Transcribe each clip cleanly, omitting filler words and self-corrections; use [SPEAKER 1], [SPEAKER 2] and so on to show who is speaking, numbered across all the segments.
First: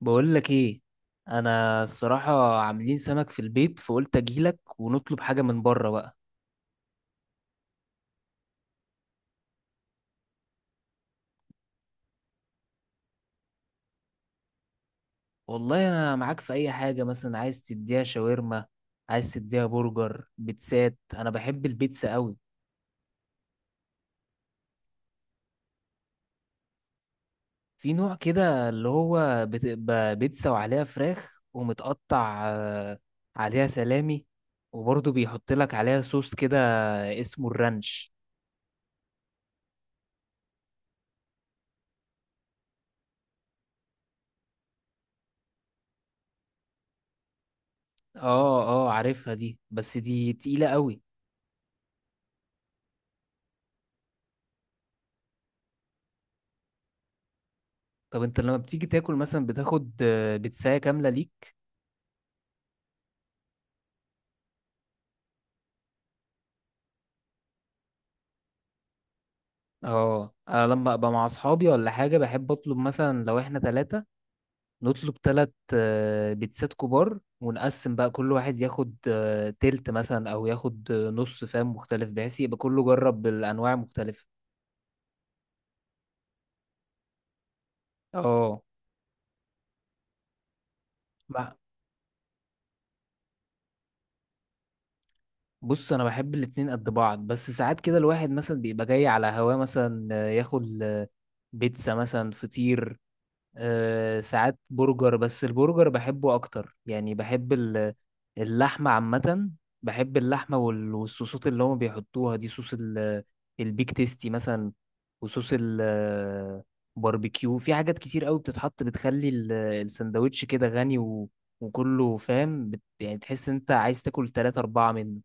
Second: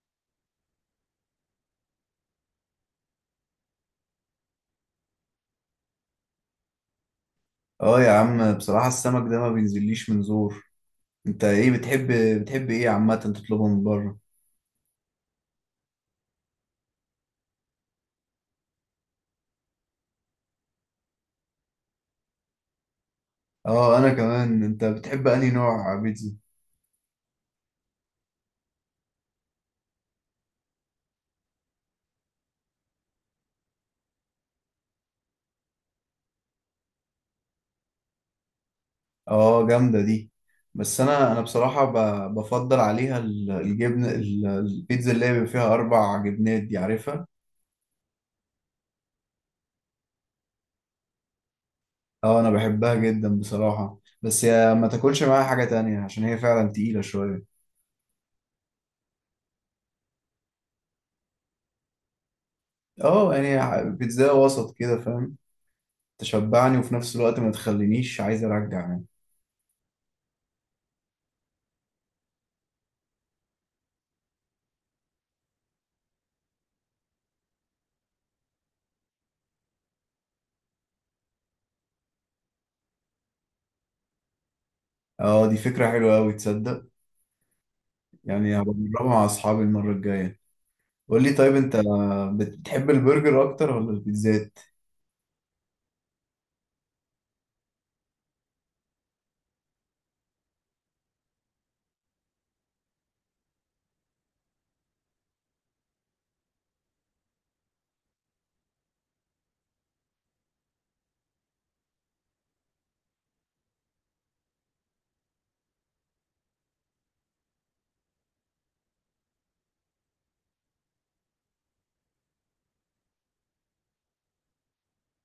[SPEAKER 1] بقول لك ايه. انا الصراحه عاملين سمك في البيت، فقلت اجيلك ونطلب حاجه من بره بقى.
[SPEAKER 2] اه، يا عم، بصراحة السمك ده ما بينزليش من زور. انت ايه بتحب بتحب ايه عامة تطلبه من بره؟
[SPEAKER 1] والله انا معاك في اي حاجه، مثلا عايز تديها شاورما، عايز تديها برجر، بيتزات. انا بحب البيتزا قوي.
[SPEAKER 2] اه، انا كمان. انت بتحب انهي نوع بيتزا؟
[SPEAKER 1] في نوع كده اللي هو بتبقى بيتزا وعليها فراخ ومتقطع، عليها سلامي، وبرضه بيحط لك عليها صوص كده اسمه الرانش.
[SPEAKER 2] اه، جامدة دي. بس انا بصراحة بفضل عليها البيتزا اللي هي بيبقى فيها اربع جبنات دي، عارفها.
[SPEAKER 1] اه، اه، عارفها دي، بس دي تقيله قوي.
[SPEAKER 2] اه، انا بحبها جدا بصراحة، بس يا ما تاكلش معاها حاجة تانية عشان هي فعلا تقيلة شوية.
[SPEAKER 1] طب انت لما بتيجي تاكل مثلا بتاخد بتساية كاملة ليك؟
[SPEAKER 2] اه، يعني بيتزا وسط كده، فاهم؟ تشبعني وفي نفس الوقت ما تخلينيش عايز ارجع يعني.
[SPEAKER 1] اه، انا لما ابقى مع اصحابي ولا حاجة بحب اطلب مثلا، لو احنا 3 نطلب 3 بيتزات كبار، ونقسم بقى، كل واحد ياخد تلت مثلا، او ياخد نص، فاهم، مختلف بحيث يبقى كله جرب بالانواع المختلفة.
[SPEAKER 2] اه، دي فكرة حلوة أوي، تصدق؟ يعني
[SPEAKER 1] اه.
[SPEAKER 2] هبجربها مع أصحابي المرة الجاية. قول لي، طيب
[SPEAKER 1] مع-
[SPEAKER 2] أنت، بتحب البرجر أكتر ولا البيتزات؟
[SPEAKER 1] بص، انا بحب الاتنين قد بعض، بس ساعات كده الواحد مثلا بيبقى جاي على هواه، مثلا ياكل بيتزا مثلا، فطير. ساعات برجر، بس البرجر بحبه اكتر يعني. بحب اللحمه عامه. بحب اللحمه والصوصات اللي هم بيحطوها دي، صوص البيك تيستي مثلا، وصوص الباربيكيو، في حاجات كتير قوي بتتحط بتخلي السندوتش كده غني وكله، فاهم يعني تحس انت عايز تاكل تلاتة أربعة منه.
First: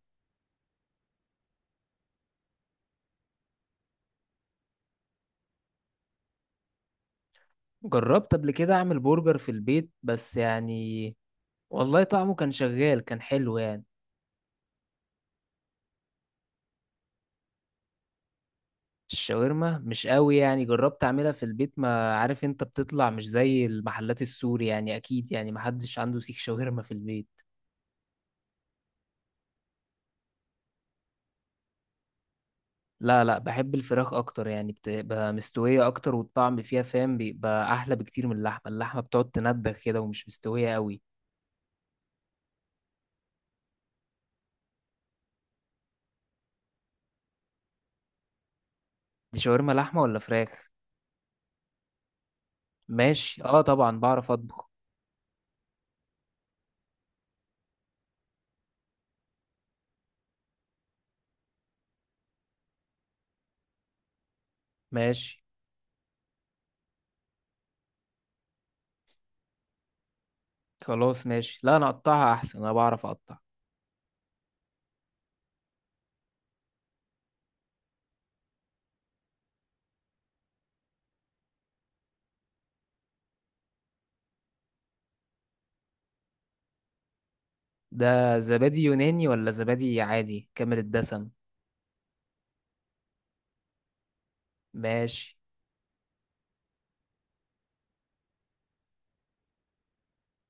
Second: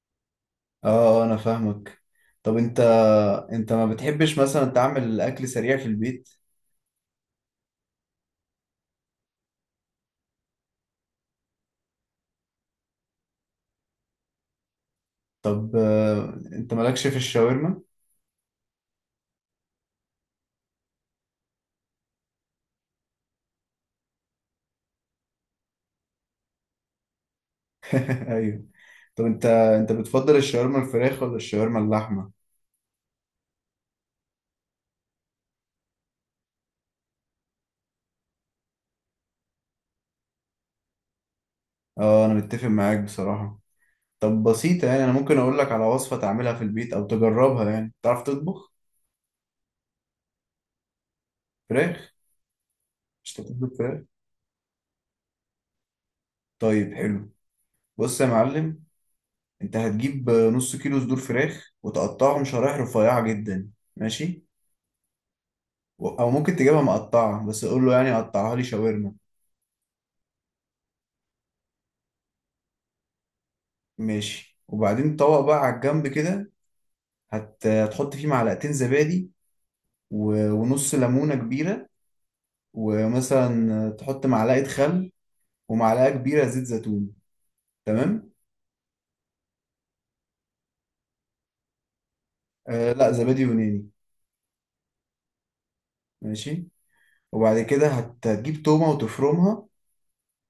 [SPEAKER 2] اه، أنا فاهمك. طب أنت ما بتحبش مثلا تعمل الأكل سريع في البيت؟
[SPEAKER 1] جربت قبل كده أعمل برجر في البيت، بس يعني، والله طعمه كان شغال، كان حلو يعني.
[SPEAKER 2] طب أنت مالكش في الشاورما؟
[SPEAKER 1] الشاورما مش قوي يعني، جربت اعملها في البيت، ما عارف، انت بتطلع مش زي المحلات السوري يعني، اكيد يعني محدش عنده سيخ شاورما في البيت.
[SPEAKER 2] أيوه. طب أنت بتفضل الشاورما الفراخ ولا الشاورما اللحمة؟
[SPEAKER 1] لا، لا، بحب الفراخ اكتر يعني، بتبقى مستوية اكتر، والطعم فيها، فاهم، بيبقى احلى بكتير من اللحمة. اللحمة بتقعد تندخ كده ومش مستوية قوي.
[SPEAKER 2] اه، أنا متفق معاك بصراحة. طب بسيطة، يعني أنا ممكن أقول لك على وصفة تعملها في البيت أو تجربها. يعني تعرف تطبخ
[SPEAKER 1] دي شاورما لحمة ولا فراخ؟
[SPEAKER 2] فراخ؟ مش
[SPEAKER 1] ماشي. اه،
[SPEAKER 2] هتطبخ
[SPEAKER 1] طبعا
[SPEAKER 2] فراخ؟
[SPEAKER 1] بعرف اطبخ.
[SPEAKER 2] طيب حلو. بص يا معلم، انت هتجيب نص كيلو صدور فراخ وتقطعهم شرايح رفيعة جدا. ماشي.
[SPEAKER 1] ماشي،
[SPEAKER 2] او ممكن تجيبها مقطعة، بس قول له يعني قطعها لي شاورما.
[SPEAKER 1] خلاص ماشي. لا، انا اقطعها احسن، انا بعرف اقطع.
[SPEAKER 2] ماشي. وبعدين طبق بقى على الجنب كده. هتحط فيه معلقتين زبادي، ونص ليمونة كبيرة، ومثلا تحط معلقة خل ومعلقة كبيرة زيت زيتون. تمام.
[SPEAKER 1] ده زبادي يوناني ولا زبادي عادي كامل الدسم؟
[SPEAKER 2] لا، زبادي يوناني.
[SPEAKER 1] ماشي.
[SPEAKER 2] ماشي. وبعد كده هتجيب تومة وتفرمها،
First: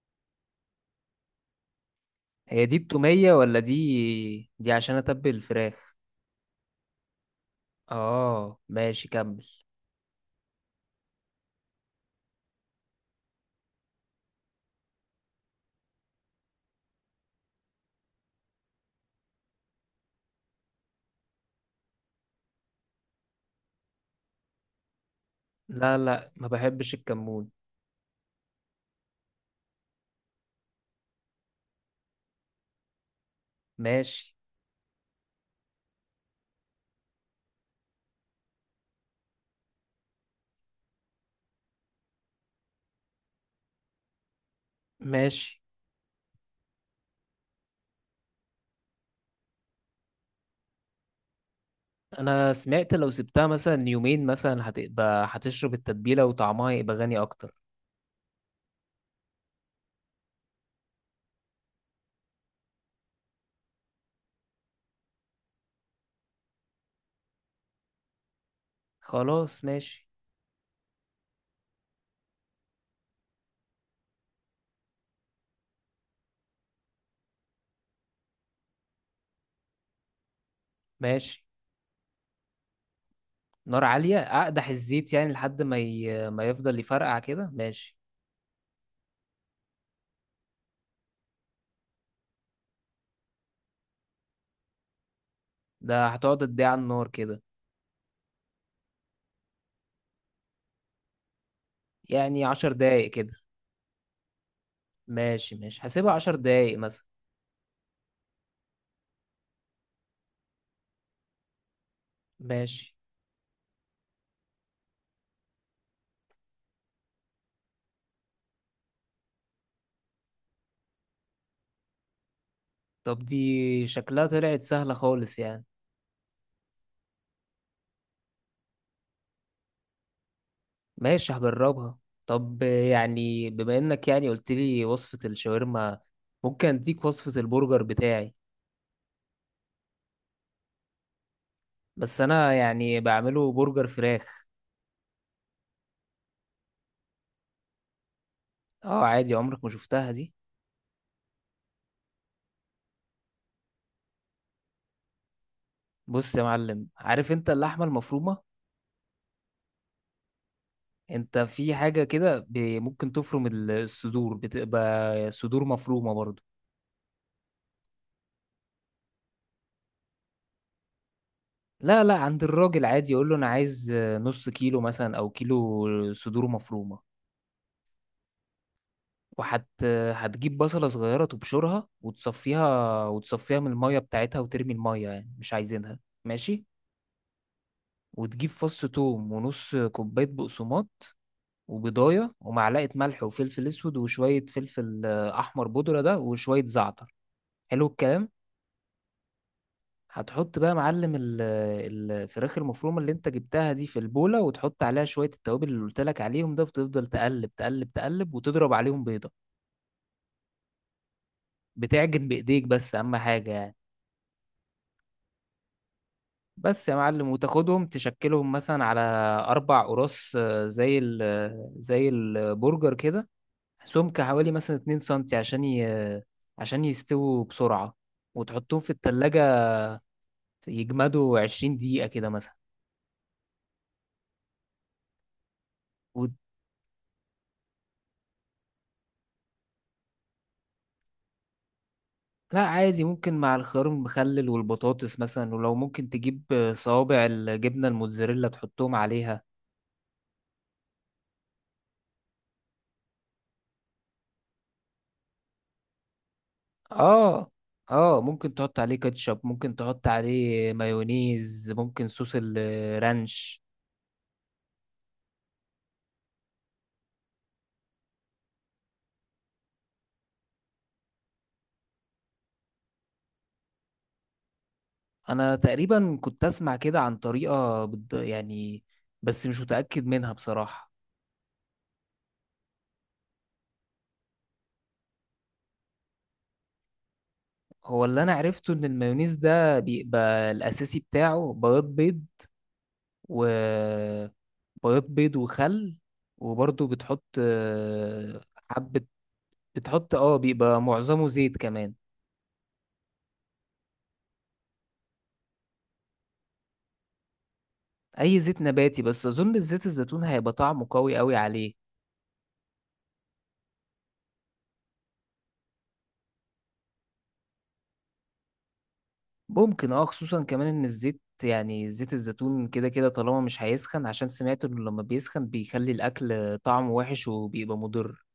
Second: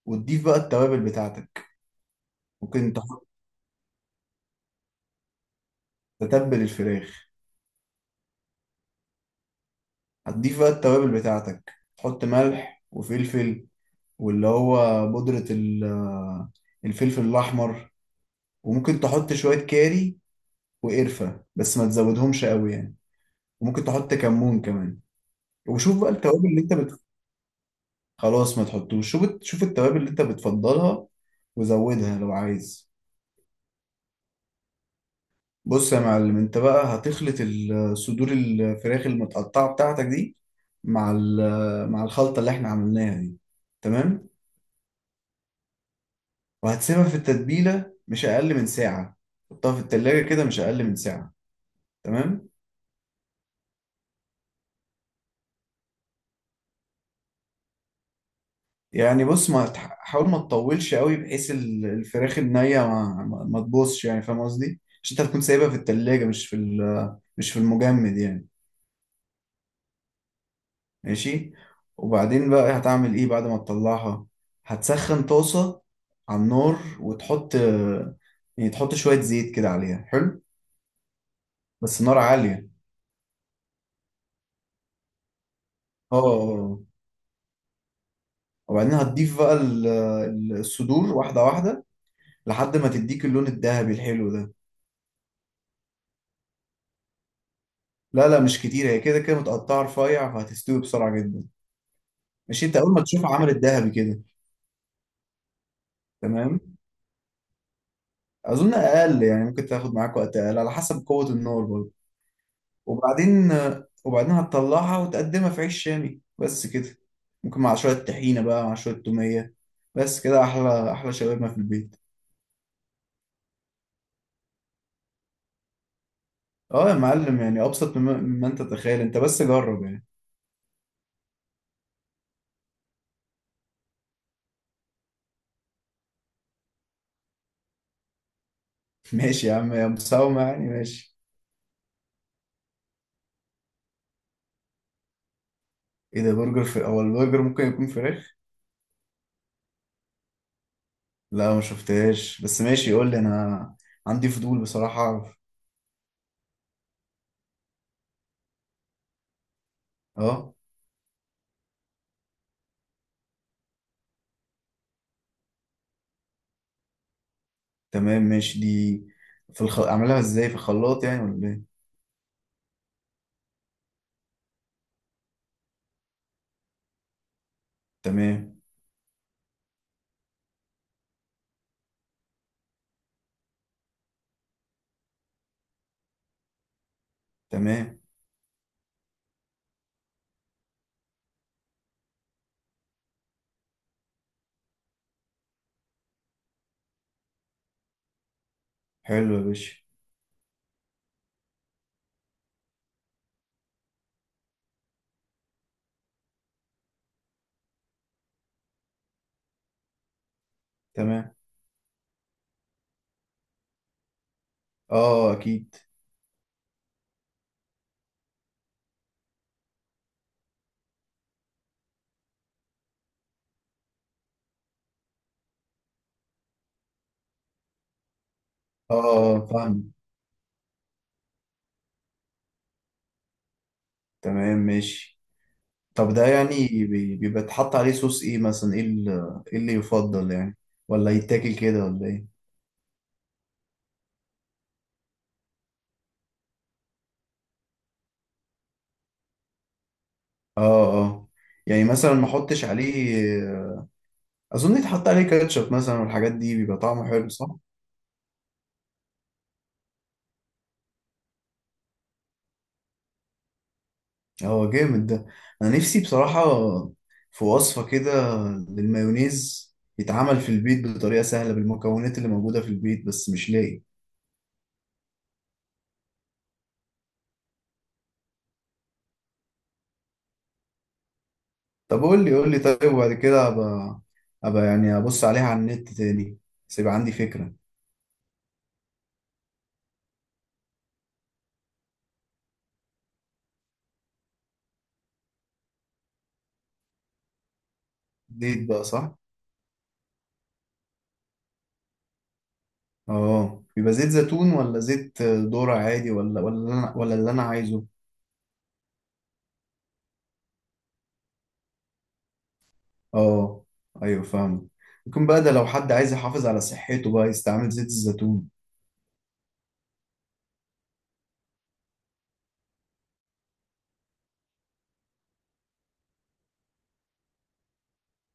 [SPEAKER 2] وتضيف بقى التوابل بتاعتك.
[SPEAKER 1] هي دي
[SPEAKER 2] ممكن تحط،
[SPEAKER 1] التومية ولا دي عشان اتبل الفراخ؟
[SPEAKER 2] تتبل الفراخ.
[SPEAKER 1] اه، ماشي، كمل.
[SPEAKER 2] هتضيف بقى التوابل بتاعتك، تحط ملح وفلفل، واللي هو بودرة الفلفل الأحمر، وممكن تحط شوية كاري وقرفة، بس ما تزودهمش قوي يعني، وممكن تحط كمون كمان.
[SPEAKER 1] لا،
[SPEAKER 2] وشوف بقى
[SPEAKER 1] لا، ما
[SPEAKER 2] التوابل اللي انت
[SPEAKER 1] بحبش الكمون.
[SPEAKER 2] خلاص، ما تحطوش. شوف شوف التوابل اللي انت بتفضلها، وزودها لو عايز.
[SPEAKER 1] ماشي،
[SPEAKER 2] بص يا معلم، انت بقى هتخلط صدور الفراخ المتقطعة بتاعتك دي مع مع الخلطة اللي احنا عملناها دي. تمام.
[SPEAKER 1] ماشي.
[SPEAKER 2] وهتسيبها في التتبيلة مش أقل من ساعة، حطها في التلاجة كده مش أقل من ساعة. تمام.
[SPEAKER 1] انا سمعت لو سبتها مثلا يومين مثلا هتبقى هتشرب التتبيلة وطعمها يبقى غني اكتر.
[SPEAKER 2] يعني بص، ما تح- حاول ما تطولش قوي، بحيث الفراخ النية ما تبوظش يعني. فاهم قصدي؟ عشان انت هتكون سايبها في التلاجة، مش في المجمد يعني.
[SPEAKER 1] خلاص ماشي،
[SPEAKER 2] ماشي. وبعدين بقى هتعمل ايه بعد ما تطلعها؟ هتسخن طاسة على النار وتحط، يعني تحط شوية زيت كده عليها، حلو.
[SPEAKER 1] ماشي.
[SPEAKER 2] بس النار عالية.
[SPEAKER 1] نار عالية، اقدح الزيت يعني لحد
[SPEAKER 2] اه،
[SPEAKER 1] ما يفضل يفرقع كده، ماشي.
[SPEAKER 2] وبعدين هتضيف بقى الصدور واحدة واحدة، لحد ما تديك اللون الذهبي الحلو ده.
[SPEAKER 1] ده هتقعد قد ايه على النار كده؟
[SPEAKER 2] لا لا، مش كتير، هي كده كده متقطعة رفيع، فهتستوي بسرعة جدا.
[SPEAKER 1] يعني
[SPEAKER 2] مش
[SPEAKER 1] عشر
[SPEAKER 2] انت اول ما
[SPEAKER 1] دقايق كده؟
[SPEAKER 2] تشوفها عملت ذهبي كده.
[SPEAKER 1] ماشي، ماشي، هسيبها عشر
[SPEAKER 2] تمام.
[SPEAKER 1] دقايق مثلا.
[SPEAKER 2] اظن اقل، يعني ممكن تاخد معاك وقت اقل على حسب قوة النار برضه.
[SPEAKER 1] ماشي.
[SPEAKER 2] وبعدين وبعدين هتطلعها وتقدمها في عيش شامي، بس كده. ممكن مع شوية طحينة بقى، مع شوية تومية. بس كده احلى احلى شاورما في البيت.
[SPEAKER 1] طب دي شكلها طلعت سهلة خالص يعني.
[SPEAKER 2] اه يا معلم، يعني ابسط مما انت تتخيل. انت بس جرب يعني.
[SPEAKER 1] ماشي، هجربها. طب، يعني بما انك يعني قلت لي وصفة الشاورما، ممكن اديك وصفة البرجر بتاعي.
[SPEAKER 2] ماشي يا عم يا مساومة، يعني ماشي.
[SPEAKER 1] بس انا يعني بعمله برجر فراخ.
[SPEAKER 2] ايه ده، برجر؟ في، هو البرجر ممكن يكون فراخ؟
[SPEAKER 1] اه، عادي، عمرك ما شفتها دي؟
[SPEAKER 2] لا، ما شفتهاش. بس ماشي، قول لي انا، عندي فضول بصراحة اعرف.
[SPEAKER 1] بص يا معلم، عارف انت اللحمة المفرومة؟
[SPEAKER 2] اه.
[SPEAKER 1] انت في حاجة كده، ممكن تفرم الصدور، بتبقى صدور مفرومة برضو.
[SPEAKER 2] تمام ماشي، دي اعملها ازاي، في الخلاط يعني ولا ايه؟
[SPEAKER 1] لا، لا، عند الراجل عادي، يقول له انا عايز نص كيلو مثلا او كيلو صدور مفرومة.
[SPEAKER 2] تمام.
[SPEAKER 1] وهت هتجيب بصلة صغيرة تبشرها وتصفيها وتصفيها من المية بتاعتها، وترمي المية، يعني مش عايزينها. ماشي.
[SPEAKER 2] تمام.
[SPEAKER 1] وتجيب فص توم ونص كوباية بقسماط وبيضاية ومعلقة ملح وفلفل أسود وشوية فلفل أحمر بودرة ده، وشوية زعتر. حلو الكلام.
[SPEAKER 2] حلو يا باشا.
[SPEAKER 1] هتحط بقى يا معلم الفراخ المفرومة اللي انت جبتها دي في البولة، وتحط عليها شوية التوابل اللي قلت لك عليهم ده، وتفضل تقلب تقلب تقلب، وتضرب عليهم بيضة.
[SPEAKER 2] تمام.
[SPEAKER 1] بتعجن بإيديك بس، أهم حاجة يعني.
[SPEAKER 2] اه، اكيد.
[SPEAKER 1] بس يا معلم، وتاخدهم تشكلهم مثلا على 4 قراص، زي ال آه، زي البرجر كده. سمك حوالي مثلا 2 سنتي، عشان ي... آه، عشان يستووا بسرعة، وتحطهم في
[SPEAKER 2] اه،
[SPEAKER 1] التلاجة
[SPEAKER 2] فاهم.
[SPEAKER 1] يجمدوا 20 دقيقة كده مثلا.
[SPEAKER 2] تمام ماشي. طب ده
[SPEAKER 1] و...
[SPEAKER 2] يعني بيبقى اتحط عليه صوص ايه مثلا؟ إيه اللي يفضل يعني؟ ولا يتاكل كده ولا ايه؟
[SPEAKER 1] لا، عادي، ممكن مع الخيار المخلل والبطاطس مثلا، ولو ممكن تجيب صوابع الجبنة الموتزاريلا تحطهم عليها.
[SPEAKER 2] اه، اه، يعني مثلا ما احطش عليه. اظن يتحط عليه كاتشب مثلا، والحاجات دي بيبقى طعمه حلو، صح؟
[SPEAKER 1] اه، اه، ممكن تحط عليه كاتشب، ممكن تحط عليه مايونيز، ممكن صوص الرانش.
[SPEAKER 2] هو جامد ده. انا نفسي بصراحة في وصفة كده للمايونيز، يتعمل في البيت بطريقة سهلة بالمكونات اللي موجودة في البيت، بس مش لاقي.
[SPEAKER 1] انا تقريبا كنت اسمع كده عن طريقة يعني، بس مش متأكد منها بصراحة.
[SPEAKER 2] طب قول لي، قول لي، طيب وبعد كده ابقى، ابقى يعني ابص عليها على النت تاني، بس يبقى عندي فكرة.
[SPEAKER 1] هو اللي انا عرفته ان المايونيز ده بيبقى الاساسي بتاعه بياض بيض وبياض بيض وخل، وبرضه بتحط
[SPEAKER 2] زيت بقى،
[SPEAKER 1] حبة.
[SPEAKER 2] صح؟
[SPEAKER 1] بتحط، بيبقى معظمه زيت كمان.
[SPEAKER 2] اه، بيبقى زيت زيتون ولا زيت ذرة عادي، ولا اللي انا عايزه؟
[SPEAKER 1] اي زيت نباتي، بس اظن الزيت الزيتون هيبقى طعمه قوي قوي عليه.
[SPEAKER 2] اه، ايوه، فاهم. ممكن بقى ده، لو حد عايز يحافظ على صحته بقى يستعمل زيت الزيتون.
[SPEAKER 1] ممكن، خصوصا كمان ان الزيت، يعني زيت الزيتون، كده كده، طالما مش هيسخن، عشان سمعت انه لما بيسخن بيخلي الاكل طعمه وحش وبيبقى مضر.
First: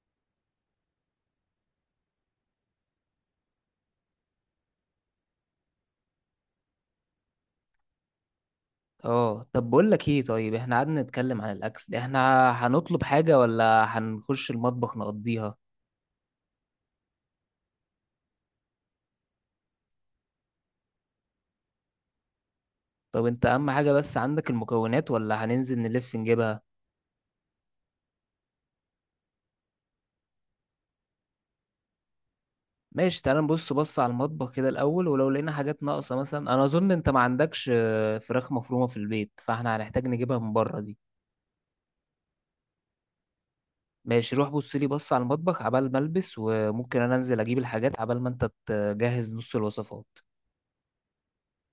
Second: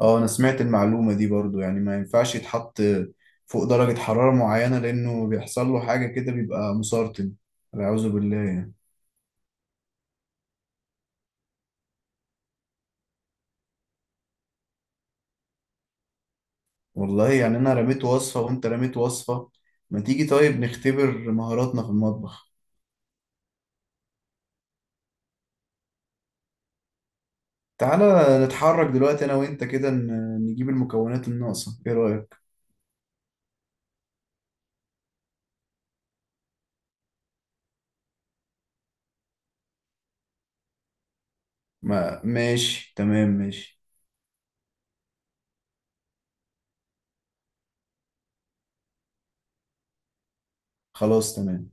[SPEAKER 2] اه، انا سمعت المعلومة دي برضو، يعني ما ينفعش يتحط فوق درجة حرارة معينة، لانه بيحصل له حاجة كده، بيبقى مسرطن، والعياذ بالله يعني.
[SPEAKER 1] اه، طب بقول لك ايه، طيب احنا قعدنا نتكلم عن الاكل، احنا هنطلب حاجة ولا هنخش المطبخ نقضيها؟
[SPEAKER 2] والله، يعني انا رميت وصفة وانت رميت وصفة، ما تيجي طيب نختبر مهاراتنا في المطبخ.
[SPEAKER 1] طب انت اهم حاجة، بس عندك المكونات ولا هننزل نلف نجيبها؟
[SPEAKER 2] تعالى نتحرك دلوقتي انا وانت كده، نجيب المكونات الناقصة، ايه رأيك؟
[SPEAKER 1] ماشي، تعال نبص بص على المطبخ كده الاول، ولو لقينا حاجات ناقصة، مثلا انا اظن انت ما عندكش فراخ مفرومة في البيت، فاحنا هنحتاج نجيبها من بره دي.
[SPEAKER 2] ما ماشي، تمام ماشي.
[SPEAKER 1] ماشي، روح بص لي بص على المطبخ عبال ما البس، وممكن انا انزل اجيب الحاجات عبال ما انت تجهز نص الوصفات.
[SPEAKER 2] خلاص تمام.